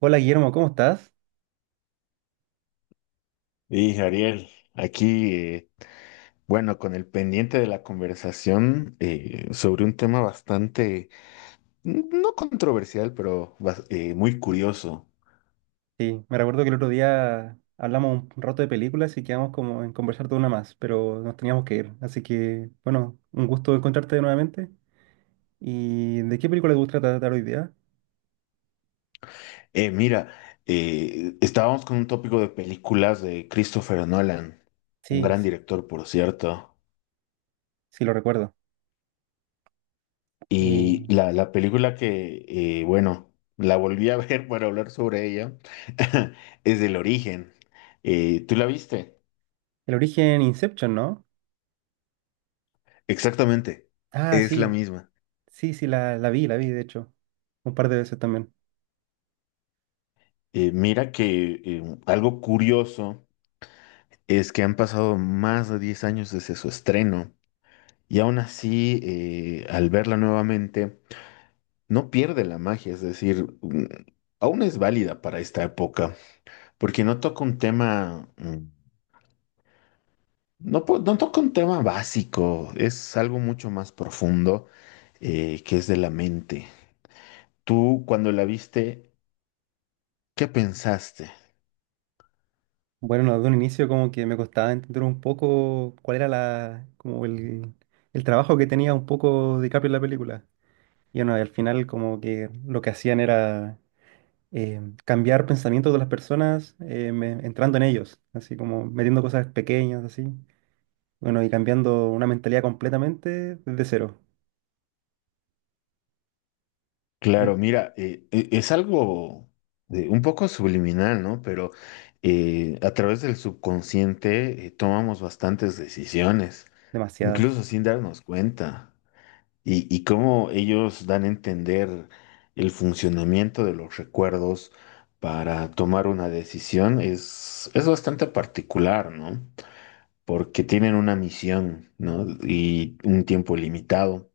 Hola Guillermo, ¿cómo estás? Y Ariel, aquí, bueno, con el pendiente de la conversación sobre un tema bastante, no controversial, pero muy curioso. Sí, me recuerdo que el otro día hablamos un rato de películas y quedamos como en conversar de una más, pero nos teníamos que ir. Así que, bueno, un gusto encontrarte nuevamente. ¿Y de qué película te gusta tratar hoy día? Mira, estábamos con un tópico de películas de Christopher Nolan, un Sí, gran director, por cierto. sí, lo recuerdo. Eh, Y la película que, bueno, la volví a ver para hablar sobre ella, es El Origen. ¿Tú la viste? el origen Inception, ¿no? Exactamente, Ah, es la sí, misma. sí, sí, la vi, la vi, de hecho, un par de veces también. Mira que algo curioso es que han pasado más de 10 años desde su estreno y aún así al verla nuevamente no pierde la magia, es decir, aún es válida para esta época porque no toca un tema, no, no toca un tema básico, es algo mucho más profundo que es de la mente. Tú cuando la viste, ¿qué pensaste? Bueno, de un inicio como que me costaba entender un poco cuál era el trabajo que tenía un poco DiCaprio en la película. Y bueno, y al final como que lo que hacían era cambiar pensamientos de las personas, entrando en ellos, así como metiendo cosas pequeñas, así. Bueno, y cambiando una mentalidad completamente desde cero. Yo- Claro, mira, es algo de, un poco subliminal, ¿no? Pero a través del subconsciente tomamos bastantes decisiones, Demasiadas. incluso sin darnos cuenta. Y cómo ellos dan a entender el funcionamiento de los recuerdos para tomar una decisión es bastante particular, ¿no? Porque tienen una misión, ¿no? Y un tiempo limitado.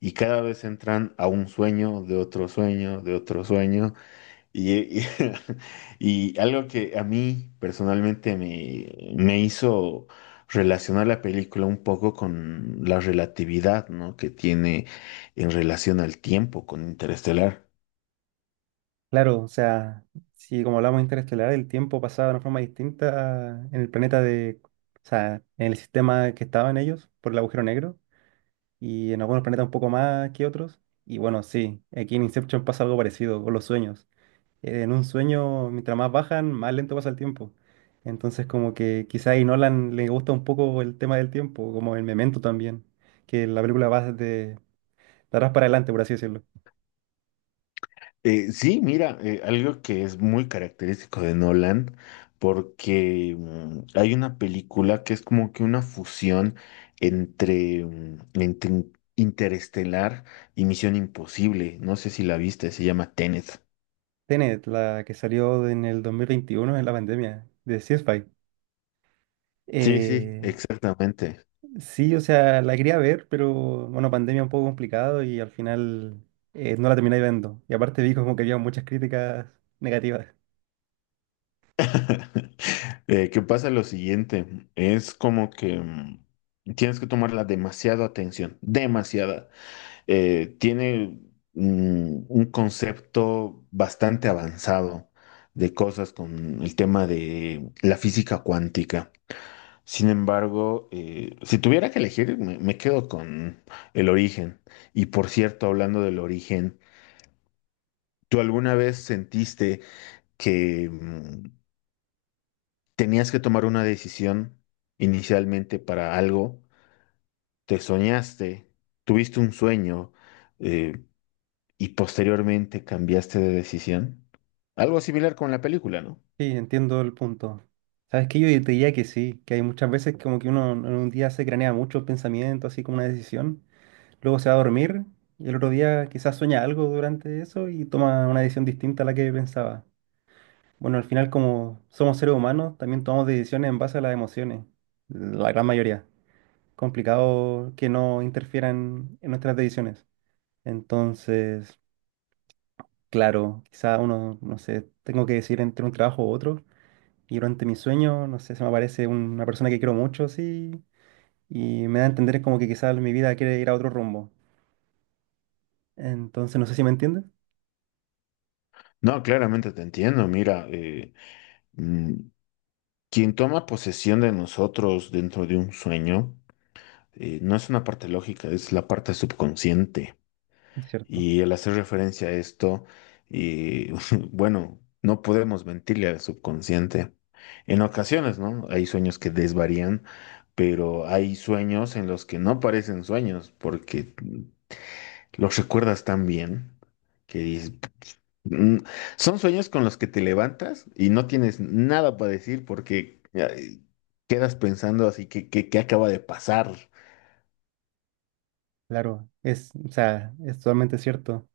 Y cada vez entran a un sueño, de otro sueño, de otro sueño. Y, y- y algo que a mí personalmente me hizo relacionar la película un poco con la relatividad, ¿no? que tiene en relación al tiempo con Interestelar. Claro, o sea, si como hablamos de interestelar, el tiempo pasaba de una forma distinta en el planeta de, o sea, en el sistema que estaban ellos por el agujero negro y en algunos planetas un poco más que otros. Y bueno, sí, aquí en Inception pasa algo parecido con los sueños. En un sueño, mientras más bajan, más lento pasa el tiempo. Entonces, como que quizá a Nolan le gusta un poco el tema del tiempo, como el Memento también, que la película va de atrás para adelante, por así decirlo. Sí, mira, algo que es muy característico de Nolan, porque hay una película que es como que una fusión entre, entre Interestelar y Misión Imposible. No sé si la viste, se llama Tenet. Tenet, la que salió en el 2021 en la pandemia, de sci Sí, sí, Eh, exactamente. sí, o sea, la quería ver, pero bueno, pandemia un poco complicado y al final no la terminé viendo. Y aparte vi como que había muchas críticas negativas. Que pasa lo siguiente, es como que tienes que tomarla demasiado atención, demasiada. Tiene un concepto bastante avanzado de cosas con el tema de la física cuántica. Sin embargo, si tuviera que elegir, me quedo con el origen. Y por cierto, hablando del origen, ¿tú alguna vez sentiste que tenías que tomar una decisión inicialmente para algo? ¿Te soñaste? ¿Tuviste un sueño? Eh, y posteriormente cambiaste de decisión. Algo similar con la película, ¿no? Sí, entiendo el punto. Sabes que yo te diría que sí, que hay muchas veces como que uno en un día se cranea mucho el pensamiento, así como una decisión, luego se va a dormir y el otro día quizás sueña algo durante eso y toma una decisión distinta a la que pensaba. Bueno, al final como somos seres humanos, también tomamos decisiones en base a las emociones, la gran mayoría. Complicado que no interfieran en nuestras decisiones. Entonces, claro, quizás uno, no sé, tengo que decir entre un trabajo u otro. Y durante mi sueño, no sé, se me aparece una persona que quiero mucho, sí, y me da a entender como que quizás mi vida quiere ir a otro rumbo. Entonces, no sé si me entiendes. No, claramente te entiendo. Mira, mm, quien toma posesión de nosotros dentro de un sueño, no es una parte lógica, es la parte subconsciente. Es cierto, Y al hacer referencia a esto, y, bueno, no podemos mentirle al subconsciente. En ocasiones, ¿no? Hay sueños que desvarían, pero hay sueños en los que no parecen sueños, porque los recuerdas tan bien que dices, "Mm". Son sueños con los que te levantas y no tienes nada para decir porque ay, quedas pensando así ¿qué acaba de pasar? claro, es, o sea, es totalmente cierto.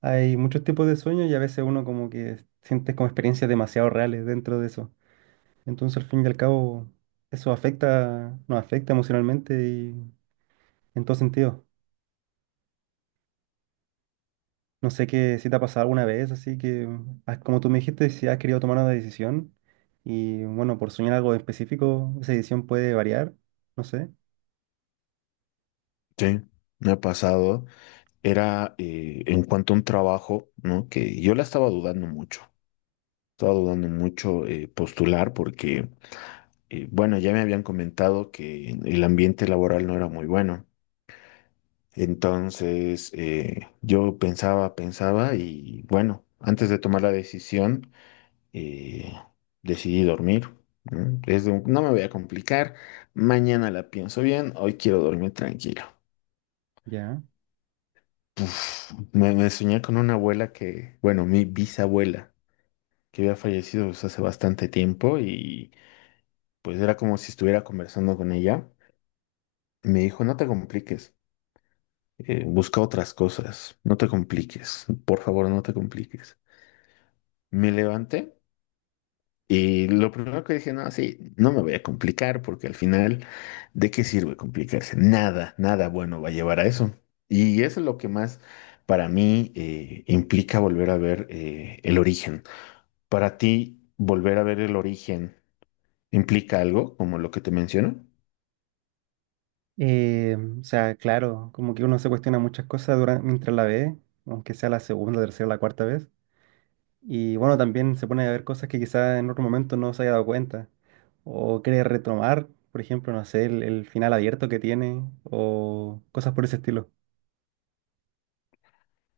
Hay muchos tipos de sueños y a veces uno como que siente como experiencias demasiado reales dentro de eso. Entonces, al fin y al cabo, eso afecta, nos afecta emocionalmente y en todo sentido. No sé qué si te ha pasado alguna vez, así que ah, como tú me dijiste, si has querido tomar una decisión y bueno, por soñar algo específico, esa decisión puede variar, no sé, Sí, me ha pasado. Era en cuanto a un trabajo, ¿no? Que yo la estaba dudando mucho. Estaba dudando mucho postular porque, bueno, ya me habían comentado que el ambiente laboral no era muy bueno. Entonces, yo pensaba, pensaba y bueno, antes de tomar la decisión, eh, decidí dormir. ¿No? Es de no me voy a complicar, mañana la pienso bien, hoy quiero dormir tranquilo. ya. Puf, me soñé con una abuela que, bueno, mi bisabuela, que había fallecido pues, hace bastante tiempo y pues era como si estuviera conversando con ella. Me dijo, no te compliques, busca otras cosas, no te compliques, por favor, no te compliques. Me levanté y lo primero que dije, no, sí, no me voy a complicar porque al final, ¿de qué sirve complicarse? Nada, nada bueno va a llevar a eso. Y eso es lo que más para mí implica volver a ver el origen. Para ti, volver a ver el origen implica algo como lo que te menciono. O sea, claro, como que uno se cuestiona muchas cosas durante, mientras la ve, aunque sea la segunda, tercera, la cuarta vez. Y bueno, también se pone a ver cosas que quizás en otro momento no se haya dado cuenta. O quiere retomar, por ejemplo, no sé, el final abierto que tiene, o cosas por ese estilo.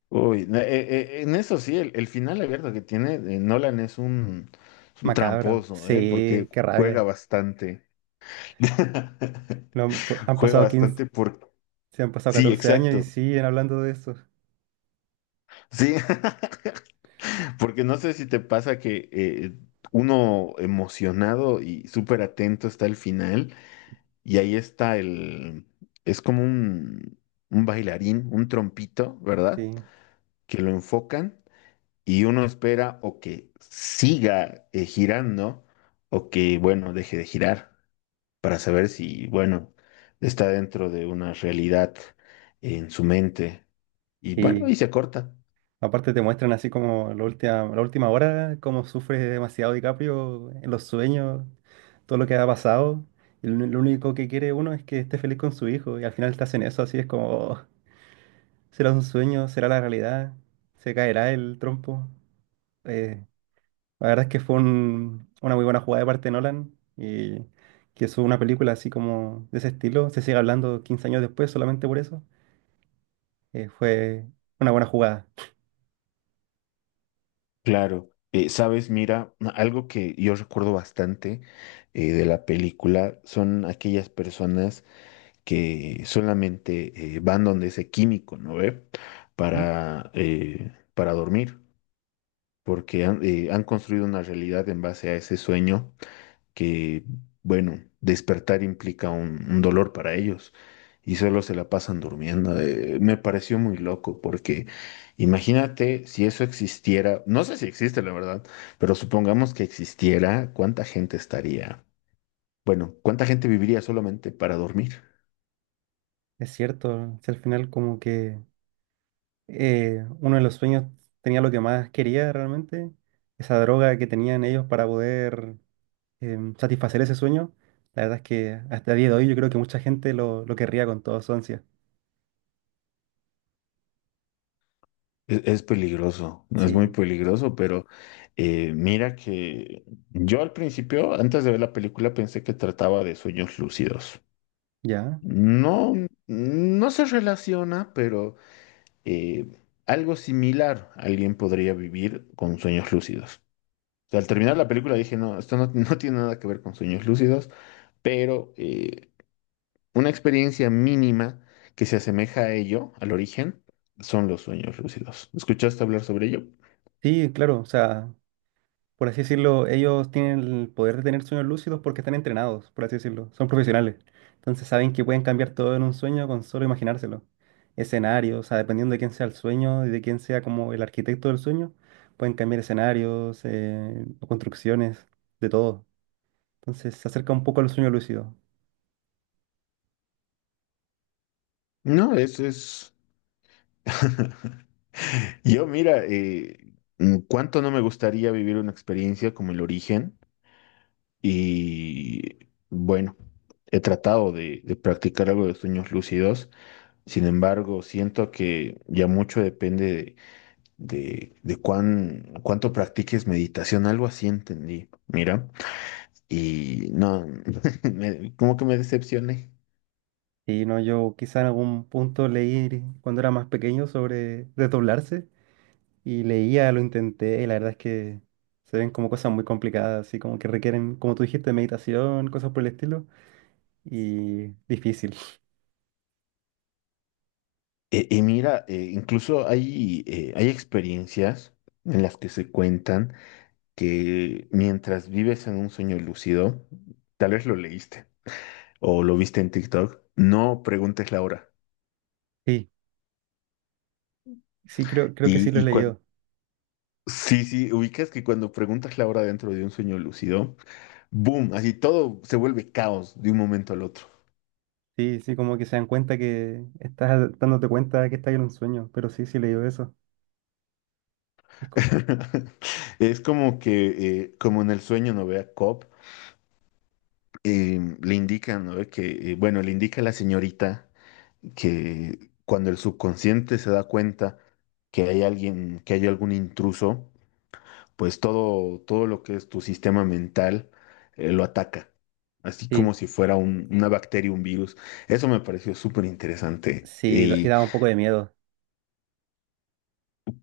Uy, en eso sí, el final abierto que tiene Nolan es un Macabro. tramposo, Sí, porque qué juega rabia. bastante. No, han Juega pasado 15 bastante porque se han pasado sí, 14 años exacto. y siguen hablando de eso. Sí, porque no sé si te pasa que uno emocionado y súper atento está al final y ahí está es como un bailarín, un trompito, ¿verdad? Sí. Que lo enfocan y uno espera o que siga girando o que, bueno, deje de girar para saber si, bueno, está dentro de una realidad en su mente y bueno, Y y se corta. aparte te muestran así como la última hora, cómo sufre demasiado DiCaprio en los sueños, todo lo que ha pasado. Y lo único que quiere uno es que esté feliz con su hijo. Y al final te hacen eso, así es como, "Oh, será un sueño, será la realidad, se caerá el trompo. Eh, La verdad es que fue una muy buena jugada de parte de Nolan y que es una película así como de ese estilo, se sigue hablando 15 años después solamente por eso, fue una buena jugada. Claro, sabes, mira, algo que yo recuerdo bastante de la película son aquellas personas que solamente van donde ese químico, ¿no ve? ¿Mm? Para dormir, porque han construido una realidad en base a ese sueño que, bueno, despertar implica un dolor para ellos y solo se la pasan durmiendo. Me pareció muy loco porque imagínate si eso existiera, no sé si existe la verdad, pero supongamos que existiera, ¿cuánta gente estaría? Bueno, ¿cuánta gente viviría solamente para dormir? Es cierto, si al final como que uno de los sueños tenía lo que más quería realmente, esa droga que tenían ellos para poder satisfacer ese sueño, la verdad es que hasta el día de hoy yo creo que mucha gente lo querría con toda su ansia. Es peligroso, es Sí, muy peligroso, pero mira que yo al principio, antes de ver la película, pensé que trataba de sueños lúcidos. ya. No, no se relaciona, pero eh, algo similar alguien podría vivir con sueños lúcidos. O sea, al terminar la película dije, no, esto no tiene nada que ver con sueños lúcidos, pero una experiencia mínima que se asemeja a ello, al origen, son los sueños lúcidos. ¿Escuchaste hablar sobre ello? Sí, claro, o sea... por así decirlo, ellos tienen el poder de tener sueños lúcidos porque están entrenados, por así decirlo, son profesionales. Entonces saben que pueden cambiar todo en un sueño con solo imaginárselo. Escenarios, o sea, dependiendo de quién sea el sueño y de quién sea como el arquitecto del sueño, pueden cambiar escenarios, o construcciones, de todo. Entonces se acerca un poco al sueño lúcido. No, eso es. Yo, mira, cuánto no me gustaría vivir una experiencia como el origen. Y bueno, he tratado de practicar algo de sueños lúcidos, sin embargo, siento que ya mucho depende de cuánto practiques meditación, algo así entendí, mira, y no, como que me decepcioné. Y no, yo quizá en algún punto leí cuando era más pequeño sobre desdoblarse y leía, lo intenté, y la verdad es que se ven como cosas muy complicadas, así como que requieren, como tú dijiste, meditación, cosas por el estilo, y difícil. Y, mira, incluso hay experiencias en las que se cuentan que mientras vives en un sueño lúcido, tal vez lo leíste o lo viste en TikTok, no preguntes la hora. Sí, sí, creo que sí lo Y, he y cuando, leído. sí, sí, ubicas que cuando preguntas la hora dentro de un sueño lúcido, boom, así todo se vuelve caos de un momento al otro. Sí, sí, como que se dan cuenta que estás dándote cuenta que estás en un sueño, pero sí, sí he leído eso. Y co- Es como que, como en el sueño, ¿no ve? A Cobb, le indican, ¿no ve? Que, bueno, le indica a la señorita que cuando el subconsciente se da cuenta que hay alguien, que hay algún intruso, pues todo lo que es tu sistema mental lo ataca, así como Sí, si fuera una bacteria, un virus. Eso me pareció súper interesante. sí, y Y daba un poco de miedo.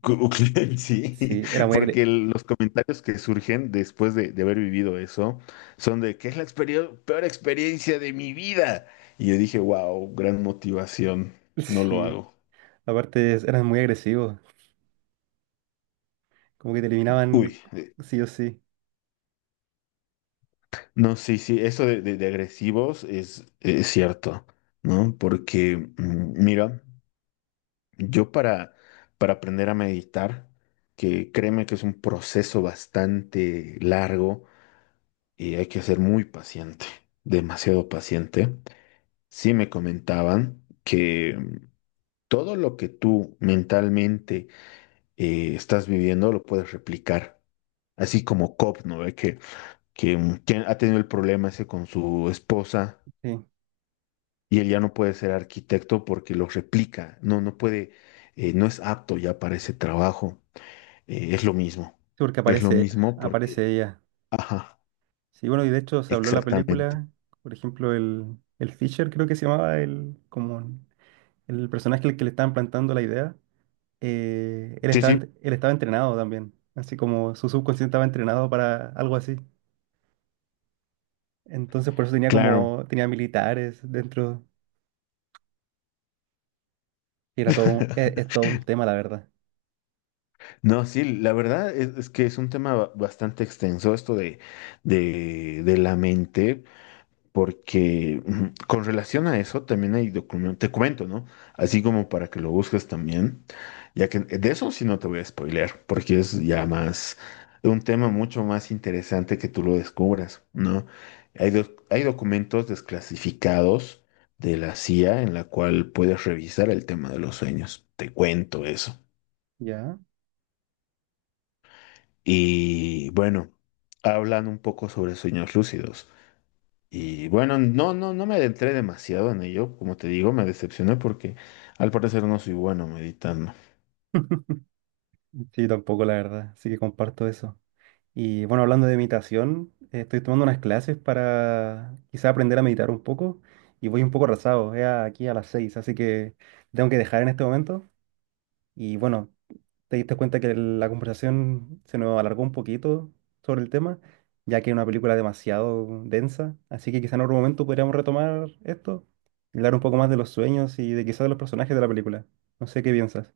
cu- sí, Sí, era muy agre... porque los comentarios que surgen después de haber vivido eso son de que es la peor experiencia de mi vida. Y yo dije, wow, gran motivación, no lo Sí, hago. aparte eran muy agresivos, como que te Uy, eliminaban sí o sí. no, sí, sí, eso de agresivos es cierto, ¿no? Porque, mira, yo para aprender a meditar, que créeme que es un proceso bastante largo y hay que ser muy paciente, demasiado paciente, sí me comentaban que todo lo que tú mentalmente estás viviendo lo puedes replicar. Así como Cobb, ¿no? Ve que ha tenido el problema ese con su esposa Sí, sí, y él ya no puede ser arquitecto porque lo replica, no puede, no es apto ya para ese trabajo. Es lo mismo. porque Es lo aparece, mismo porque, aparece ella. ajá, Sí, bueno, y de hecho se habló en la exactamente. película, por ejemplo, el Fisher creo que se llamaba, el, como el personaje al que le estaban plantando la idea, él Sí, estaba, sí, él estaba entrenado también, así como su subconsciente estaba entrenado para algo así. Entonces por eso tenía claro. como, tenía militares dentro, y era todo es todo un tema, la verdad. No, sí, la verdad es que es un tema bastante extenso esto de la mente. Porque ujú, con relación a eso también hay documentos, te comento, ¿no? Así como para que lo busques también, ya que de eso sí no te voy a spoilear, porque es ya más un tema mucho más interesante que tú lo descubras, ¿no? Hay documentos desclasificados de la CIA en la cual puedes revisar el tema de los sueños. Te cuento eso. ¿Ya? Y bueno, hablan un poco sobre sueños lúcidos. Y bueno, no me adentré demasiado en ello, como te digo, me decepcioné porque al parecer no soy bueno meditando. Sí, tampoco, la verdad, así que comparto eso. Y bueno, hablando de meditación, estoy tomando unas clases para quizá aprender a meditar un poco y voy un poco arrasado, es aquí a las 6, así que tengo que dejar en este momento. Y bueno, te diste cuenta que la conversación se nos alargó un poquito sobre el tema, ya que es una película demasiado densa, así que quizá en otro momento podríamos retomar esto y hablar un poco más de los sueños y de quizá de los personajes de la película. No sé qué piensas.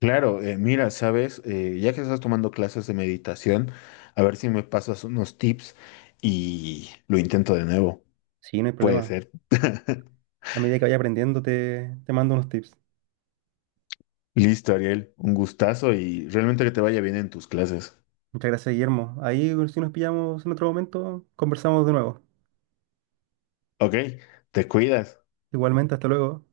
Claro, mira, sabes, ya que estás tomando clases de meditación, a ver si me pasas unos tips y lo intento de nuevo. Sí, no hay Puede problema. ser. A medida que vaya aprendiendo te mando unos tips. Listo, Ariel, un gustazo y realmente que te vaya bien en tus clases. Muchas gracias, Guillermo. Ahí, si nos pillamos en otro momento, conversamos de nuevo. Ok, te cuidas. Igualmente, hasta luego.